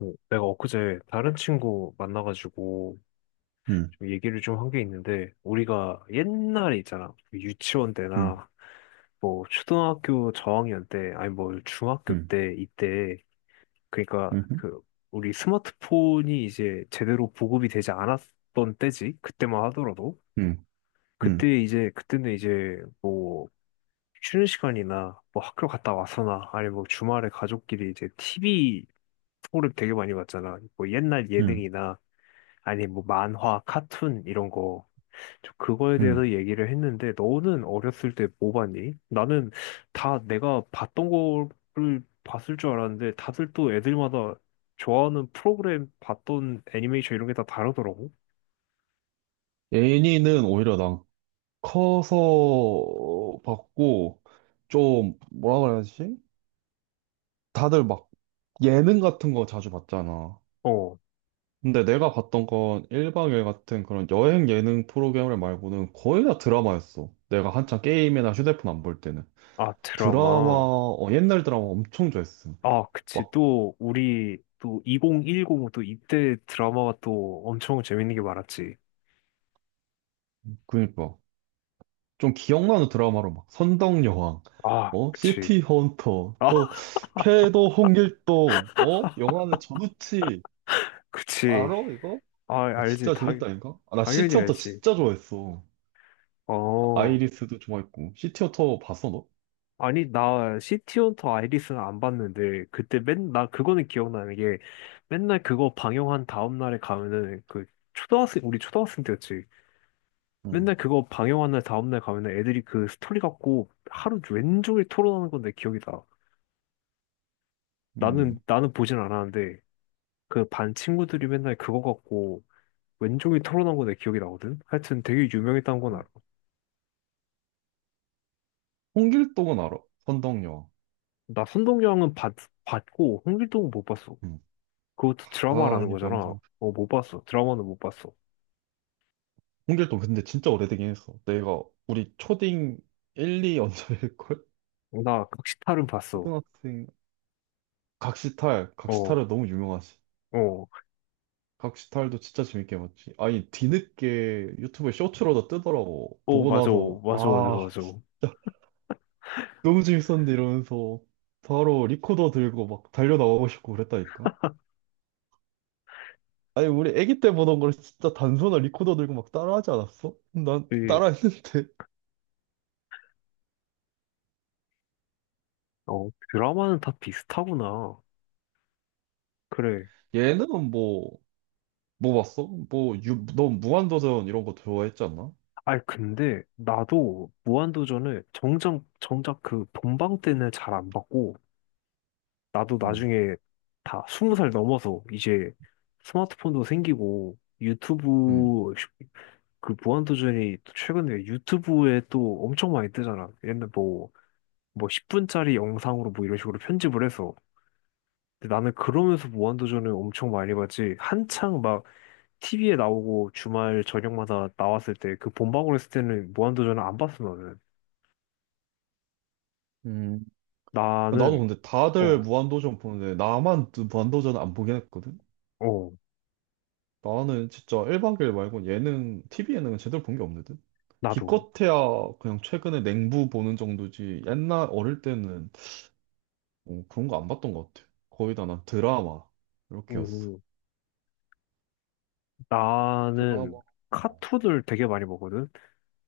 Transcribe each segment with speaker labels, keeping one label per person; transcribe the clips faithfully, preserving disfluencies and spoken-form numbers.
Speaker 1: 어, 내가 엊그제 다른 친구 만나가지고
Speaker 2: 음.
Speaker 1: 좀 얘기를 좀 한 게 있는데, 우리가 옛날에 있잖아. 그 유치원
Speaker 2: 음.
Speaker 1: 때나, 뭐, 초등학교 저학년 때, 아니 뭐, 중학교
Speaker 2: 음.
Speaker 1: 때, 이때, 그러니까
Speaker 2: 음.
Speaker 1: 그, 우리 스마트폰이 이제 제대로 보급이 되지 않았던 때지. 그때만 하더라도.
Speaker 2: 음.
Speaker 1: 그때
Speaker 2: 음.
Speaker 1: 이제, 그때는 이제 뭐, 쉬는 시간이나 뭐 학교 갔다 와서나, 아니 뭐 주말에 가족끼리 이제 티비 프로그램 되게 많이 봤잖아. 뭐 옛날
Speaker 2: 음.
Speaker 1: 예능이나, 아니, 뭐, 만화, 카툰, 이런 거. 저 그거에
Speaker 2: 음.
Speaker 1: 대해서 얘기를 했는데, 너는 어렸을 때 뭐 봤니? 나는 다 내가 봤던 거를 봤을 줄 알았는데, 다들 또 애들마다 좋아하는 프로그램 봤던 애니메이션 이런 게 다 다르더라고.
Speaker 2: 애니는 오히려 난 커서 봤고, 좀, 뭐라 그래야지? 다들 막 예능 같은 거 자주 봤잖아.
Speaker 1: 어,
Speaker 2: 근데 내가 봤던 건 일박일 같은 그런 여행 예능 프로그램 말고는 거의 다 드라마였어. 내가 한창 게임이나 휴대폰 안 볼 때는.
Speaker 1: 아,
Speaker 2: 드라마,
Speaker 1: 드라마.
Speaker 2: 어, 옛날 드라마 엄청 좋아했어.
Speaker 1: 아, 그치.
Speaker 2: 막,
Speaker 1: 또, 우리, 또, 이천십 년, 또, 이때 드라마가 또 엄청 재밌는 게 많았지.
Speaker 2: 그니까. 좀 기억나는 드라마로 막 선덕여왕,
Speaker 1: 아,
Speaker 2: 어,
Speaker 1: 그치.
Speaker 2: 시티 헌터,
Speaker 1: 아,
Speaker 2: 또 쾌도 홍길동, 어, 영화는 전우치,
Speaker 1: 그치.
Speaker 2: 알아 이거?
Speaker 1: 아,
Speaker 2: 아,
Speaker 1: 알지.
Speaker 2: 진짜
Speaker 1: 당,
Speaker 2: 재밌다 이까 아, 나
Speaker 1: 당연히
Speaker 2: 시티 헌터
Speaker 1: 알지.
Speaker 2: 진짜 좋아했어.
Speaker 1: 어.
Speaker 2: 아이리스도 좋아했고 시티 헌터 봤어 너?
Speaker 1: 아니, 나 시티헌터 아이리스는 안 봤는데, 그때 맨, 나 그거는 기억나는 게, 맨날 그거 방영한 다음날에 가면은, 그, 초등학생, 우리 초등학생 때였지.
Speaker 2: 응.
Speaker 1: 맨날 그거 방영한 날 다음날 가면은 애들이 그 스토리 갖고 하루 왼 종일 토론하는 건데 기억이 나.
Speaker 2: 음.
Speaker 1: 나는, 나는 보진 않았는데, 그 반 친구들이 맨날 그거 갖고 왼종일 토론한 건내 기억이 나거든? 하여튼 되게 유명했다는 건 알아.
Speaker 2: 음. 홍길동은 알아. 선덕여왕.
Speaker 1: 나 선동여왕은 봤, 봤고, 홍길동은 못 봤어.
Speaker 2: 음.
Speaker 1: 그것도
Speaker 2: 아,
Speaker 1: 드라마라는
Speaker 2: 이
Speaker 1: 거잖아.
Speaker 2: 명장.
Speaker 1: 어, 못 봤어. 드라마는 못 봤어.
Speaker 2: 홍길동 근데 진짜 오래되긴 했어. 내가 우리 초딩 일, 이 언저일걸?
Speaker 1: 어, 나 각시탈은 봤어.
Speaker 2: 초등학생, 각시탈,
Speaker 1: 어,
Speaker 2: 각시탈은 너무 유명하지.
Speaker 1: 어,
Speaker 2: 각시탈도 진짜 재밌게 봤지. 아니, 뒤늦게 유튜브에 쇼츠로 다 뜨더라고.
Speaker 1: 어,
Speaker 2: 보고
Speaker 1: 맞아,
Speaker 2: 나서,
Speaker 1: 맞아, 맞아,
Speaker 2: 아,
Speaker 1: 맞아.
Speaker 2: 진짜 너무 재밌었는데 이러면서 바로 리코더 들고 막 달려나가고 싶고 그랬다니까. 아니, 우리 애기 때 보던 걸 진짜 단소나 리코더 들고 막 따라하지 않았어? 난
Speaker 1: 그,
Speaker 2: 따라했는데.
Speaker 1: 어, 드라마는 다 비슷하구나. 그래.
Speaker 2: 얘는 뭐, 뭐 봤어? 뭐, 유, 너 무한도전 이런 거 좋아했지 않나?
Speaker 1: 아니, 근데 나도 무한도전을 정작, 정작 그 본방 때는 잘 안 봤고, 나도
Speaker 2: 응,
Speaker 1: 나중에 다 스무 살 넘어서 이제 스마트폰도 생기고,
Speaker 2: 응,
Speaker 1: 유튜브, 쇼- 그 무한도전이 또 최근에 유튜브에 또 엄청 많이 뜨잖아. 옛날 뭐, 뭐 십 분짜리 영상으로 뭐 이런 식으로 편집을 해서. 근데 나는 그러면서 무한도전을 엄청 많이 봤지. 한창 막 티비에 나오고 주말 저녁마다 나왔을 때 그 본방울 했을 때는 무한도전을 안 봤어 나는.
Speaker 2: 응. 나도
Speaker 1: 나는
Speaker 2: 근데 다들
Speaker 1: 어,
Speaker 2: 무한도전 보는데 나만 무한도전 안 보긴 했거든?
Speaker 1: 어,
Speaker 2: 나는 진짜 일 박 이 일 말고 예능, 티비 예능은 제대로 본 게 없거든?
Speaker 1: 나도.
Speaker 2: 기껏해야 그냥 최근에 냉부 보는 정도지. 옛날 어릴 때는 어, 그런 거 안 봤던 것 같아. 거의 다 난 드라마 이렇게였어.
Speaker 1: 음, 나는
Speaker 2: 드라마. 어.
Speaker 1: 카툰을 되게 많이 보거든.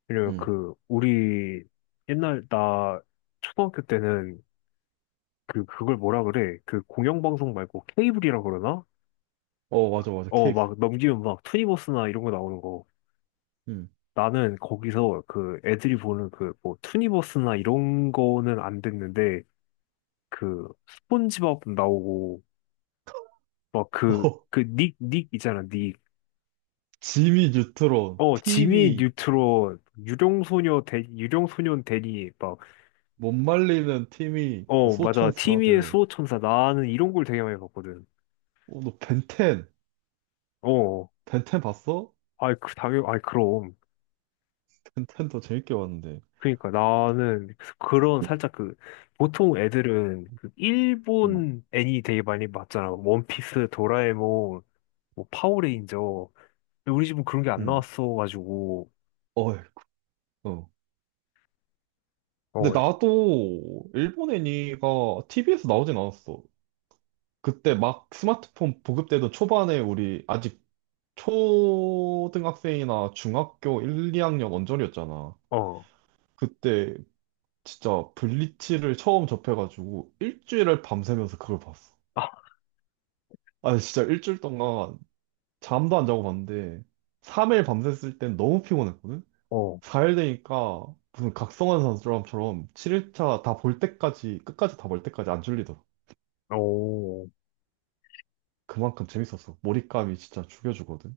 Speaker 1: 왜냐면
Speaker 2: 응.
Speaker 1: 그 우리 옛날 나 초등학교 때는 그 그걸 뭐라 그래? 그 공영방송 말고 케이블이라 그러나?
Speaker 2: 어, 맞아, 맞아.
Speaker 1: 어,
Speaker 2: 케이블.
Speaker 1: 막 넘기면 막 투니버스나 이런 거 나오는 거.
Speaker 2: 응.
Speaker 1: 나는 거기서 그 애들이 보는 그 뭐 투니버스나 이런 거는 안 됐는데 그 스폰지밥 나오고 막 그
Speaker 2: 어,
Speaker 1: 그 닉 닉 있잖아 닉.
Speaker 2: 지미 뉴트론,
Speaker 1: 어 지미
Speaker 2: 팀이,
Speaker 1: 뉴트론 유령소녀 대 유령소년 대니
Speaker 2: 못 말리는 팀이, 그
Speaker 1: 막어 맞아 티미의
Speaker 2: 소천사들.
Speaker 1: 수호천사 나는 이런 걸 되게 많이 봤거든.
Speaker 2: 어, 너 벤텐,
Speaker 1: 어 어.
Speaker 2: 벤텐 봤어?
Speaker 1: 아이 그 당연 아이 그럼
Speaker 2: 벤텐도 재밌게 봤는데.
Speaker 1: 그러니까 나는 그런 살짝 그 보통 애들은 그
Speaker 2: 응,
Speaker 1: 일본 애니 되게 많이 봤잖아 원피스 도라에몽 뭐 파워레인저. 근데 우리 집은 그런 게 안
Speaker 2: 응.
Speaker 1: 나왔어가지고,
Speaker 2: 어, 근데
Speaker 1: 어,
Speaker 2: 나도 일본 애니가 티비에서 나오진 않았어. 그때 막 스마트폰 보급되던 초반에 우리 아직 초등학생이나 중학교 일, 이 학년 언저리였잖아.
Speaker 1: 어,
Speaker 2: 그때 진짜 블리치를 처음 접해가지고 일주일을 밤새면서 그걸 봤어.
Speaker 1: 아,
Speaker 2: 아, 진짜 일주일 동안 잠도 안 자고 봤는데 삼 일 밤샜을 땐 너무 피곤했거든?
Speaker 1: 어,
Speaker 2: 사 일 되니까 무슨 각성한 사람처럼 칠 일 차 다 볼 때까지, 끝까지 다 볼 때까지 안 졸리더라.
Speaker 1: 어.
Speaker 2: 그만큼 재밌었어. 몰입감이 진짜 죽여주거든.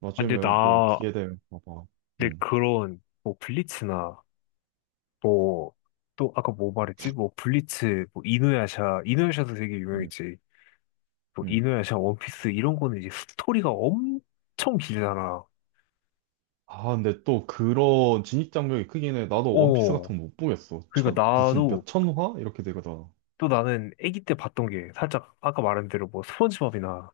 Speaker 2: 나중에
Speaker 1: 근데
Speaker 2: 뭐
Speaker 1: 나,
Speaker 2: 기회 되면 봐봐.
Speaker 1: 내
Speaker 2: 음.
Speaker 1: 그런, 뭐, 블리츠나, 뭐, 또, 아까 뭐 말했지? 뭐, 블리츠, 뭐, 이누야샤, 이누야샤도 되게
Speaker 2: 음.
Speaker 1: 유명했지. 뭐,
Speaker 2: 음.
Speaker 1: 이누야샤, 원피스, 이런 거는 이제 스토리가 엄청 길잖아.
Speaker 2: 아, 근데 또 그런 진입장벽이 크긴 해. 나도 원피스
Speaker 1: 어.
Speaker 2: 같은 거 못 보겠어. 천,
Speaker 1: 그러니까
Speaker 2: 무슨
Speaker 1: 나도,
Speaker 2: 몇천 화? 이렇게 되거든.
Speaker 1: 또 나는 아기 때 봤던 게, 살짝, 아까 말한 대로 뭐, 스펀지밥이나,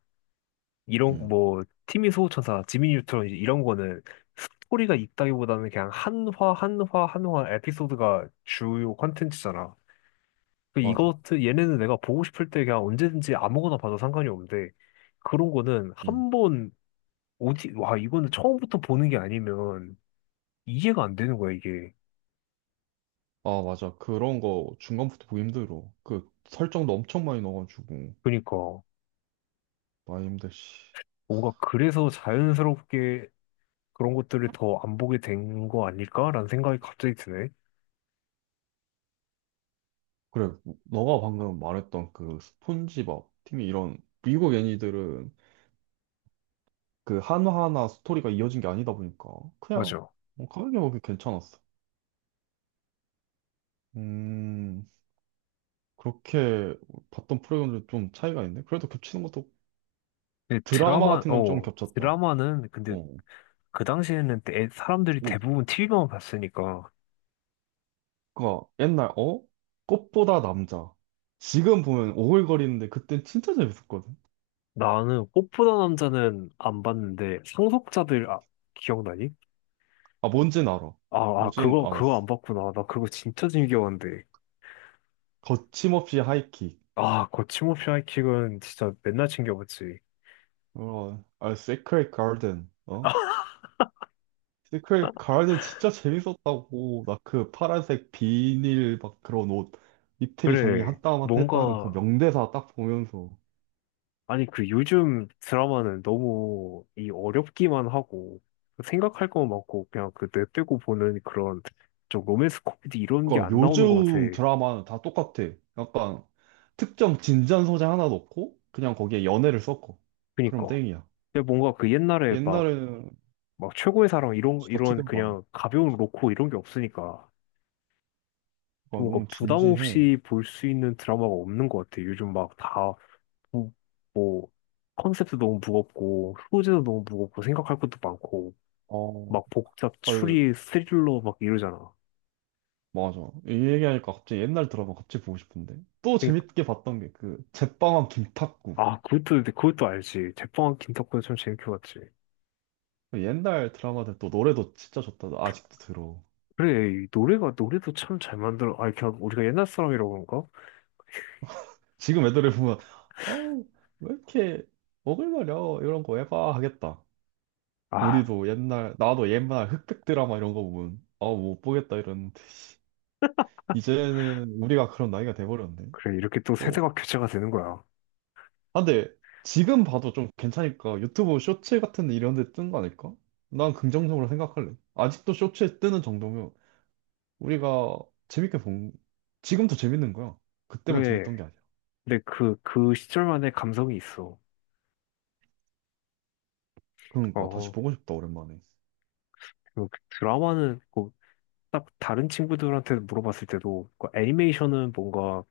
Speaker 1: 이런
Speaker 2: 음,
Speaker 1: 뭐 티미 소호천사, 지미 뉴트론 이제 이런 거는 스토리가 있다기보다는 그냥 한화 한화 한화 에피소드가 주요 컨텐츠잖아. 그
Speaker 2: 맞아.
Speaker 1: 이것 얘네는 내가 보고 싶을 때 그냥 언제든지 아무거나 봐도 상관이 없는데 그런 거는
Speaker 2: 음.
Speaker 1: 한 번 오지 와 이거는 처음부터 보는 게 아니면 이해가 안 되는 거야 이게.
Speaker 2: 아, 맞아. 그런 거 중간부터 보기 힘들어. 그 설정도 엄청 많이 넣어가지고.
Speaker 1: 그러니까
Speaker 2: 많이 힘들, 씨.
Speaker 1: 뭔가 그래서 자연스럽게 그런 것들을 더 안 보게 된 거 아닐까라는 생각이 갑자기 드네.
Speaker 2: 그래, 너가 방금 말했던 그 스폰지밥, 팀이 이런 미국 애니들은 그 하나하나 스토리가 이어진 게 아니다 보니까 그냥
Speaker 1: 맞아.
Speaker 2: 뭐 가볍게 보기 괜찮았어. 음, 그렇게 봤던 프로그램들 좀 차이가 있네. 그래도 겹치는 것도
Speaker 1: 근데
Speaker 2: 드라마
Speaker 1: 드라마
Speaker 2: 같은 건 좀
Speaker 1: 어
Speaker 2: 겹쳤다.
Speaker 1: 드라마는 근데
Speaker 2: 어.
Speaker 1: 그 당시에는 대- 사람들이 대부분 티비만 봤으니까
Speaker 2: 그러니까 옛날 어? 꽃보다 남자. 지금 보면 오글거리는데 그땐 진짜 재밌었거든.
Speaker 1: 나는 꽃보다 남자는 안 봤는데 상속자들 아, 기억나니?
Speaker 2: 아, 뭔진 알아.
Speaker 1: 아, 아
Speaker 2: 보진
Speaker 1: 그거 그거
Speaker 2: 않았어.
Speaker 1: 안 봤구나. 나 그거 진짜 즐겨봤는데.
Speaker 2: 거침없이 하이킥.
Speaker 1: 아 거침없이 하이킥은 진짜 맨날 챙겨봤지.
Speaker 2: 어, 아, 세크레 가든. 어? 근데 그 가을도 진짜 재밌었다고. 나 그 파란색 비닐 막 그런 옷 입틀이 장기
Speaker 1: 그래
Speaker 2: 한 땀 한 땀 했다는 그
Speaker 1: 뭔가
Speaker 2: 명대사 딱 보면서.
Speaker 1: 아니 그 요즘 드라마는 너무 이 어렵기만 하고 생각할 거 많고 그냥 그 내빼고 보는 그런 좀 로맨스 코미디 이런 게
Speaker 2: 그러니까
Speaker 1: 안 나오는 것 같아.
Speaker 2: 요즘 드라마는 다 똑같아. 약간 특정 진지한 소재 하나 넣고 그냥 거기에 연애를 섞어. 그럼
Speaker 1: 그니까.
Speaker 2: 땡이야.
Speaker 1: 근데 뭔가 그 옛날에 막
Speaker 2: 옛날에는
Speaker 1: 막 최고의 사랑 이런
Speaker 2: 진짜
Speaker 1: 이런
Speaker 2: 특이한 거 많아.
Speaker 1: 그냥 가벼운 로코 이런 게 없으니까 좀
Speaker 2: 그러니까
Speaker 1: 뭔가
Speaker 2: 너무
Speaker 1: 부담
Speaker 2: 진지해.
Speaker 1: 없이 볼 수 있는 드라마가 없는 것 같아. 요즘 막 다뭐 뭐 컨셉도 너무 무겁고 소재도 너무 무겁고 생각할 것도 많고
Speaker 2: 어,
Speaker 1: 막 복잡
Speaker 2: 아,
Speaker 1: 추리 스릴러 막 이러잖아.
Speaker 2: 맞아. 이 얘기하니까 갑자기 옛날 드라마 갑자기 보고 싶은데. 또
Speaker 1: 그러니까
Speaker 2: 재밌게 봤던 게 그 제빵왕 김탁구.
Speaker 1: 아 그것도 근데 그것도 알지. 제빵한 김탁구도 참 재밌게 봤지.
Speaker 2: 옛날 드라마들 또 노래도 진짜 좋다. 나 아직도 들어.
Speaker 1: 그래 이 노래가 노래도 참 잘 만들어. 아 그냥 우리가 옛날 사람이라고 그런가?
Speaker 2: 지금 애들을 보면, 어우, 왜 이렇게 오글거려? 이런 거 해봐 하겠다.
Speaker 1: 아
Speaker 2: 우리도 옛날, 나도 옛날 흑백 드라마 이런 거 보면, 아우, 못 보겠다 이러는데. 이제는 우리가 그런 나이가 돼버렸네.
Speaker 1: 그래 이렇게 또
Speaker 2: 또,
Speaker 1: 세대가 교체가 되는 거야.
Speaker 2: 아, 근데 지금 봐도 좀 괜찮으니까 유튜브 쇼츠 같은 데 이런 데 뜬 거 아닐까? 난 긍정적으로 생각할래. 아직도 쇼츠에 뜨는 정도면 우리가 재밌게 본, 지금도 재밌는 거야. 그때만
Speaker 1: 그래
Speaker 2: 재밌던 게 아니야.
Speaker 1: 근데 그, 그 시절만의 감성이 있어.
Speaker 2: 그러니까 다시
Speaker 1: 어,
Speaker 2: 보고 싶다 오랜만에.
Speaker 1: 그 드라마는 뭐, 딱 다른 친구들한테 물어봤을 때도 그 애니메이션은 뭔가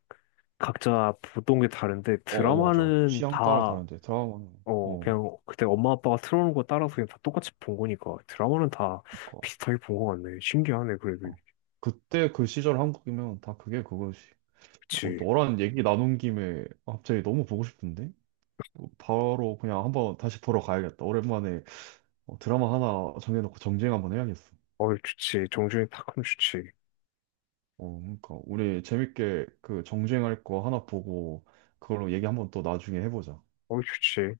Speaker 1: 각자 보던 게 다른데
Speaker 2: 어, 어 맞아.
Speaker 1: 드라마는
Speaker 2: 취향 따라
Speaker 1: 다,
Speaker 2: 다른데 드라마는
Speaker 1: 어,
Speaker 2: 어
Speaker 1: 그냥 그때 엄마 아빠가 틀어놓은 거 따라서 그냥 다 똑같이 본 거니까 드라마는 다
Speaker 2: 그러니까
Speaker 1: 비슷하게 본 거 같네. 신기하네, 그래도.
Speaker 2: 어. 그때 그 시절 한국이면 다 그게 그거지. 어,
Speaker 1: 그치.
Speaker 2: 너랑 얘기 나눈 김에 갑자기 너무 보고 싶은데 어, 바로 그냥 한번 다시 보러 가야겠다. 오랜만에 어, 드라마 하나 정해놓고 정주행 한번 해야겠어.
Speaker 1: 어, 좋지. 정준이 탁하면 좋지.
Speaker 2: 어 그러니까 우리 재밌게 그 정주행할 거 하나 보고 그걸로 얘기 한번 또 나중에 해보자.
Speaker 1: 어, 좋지.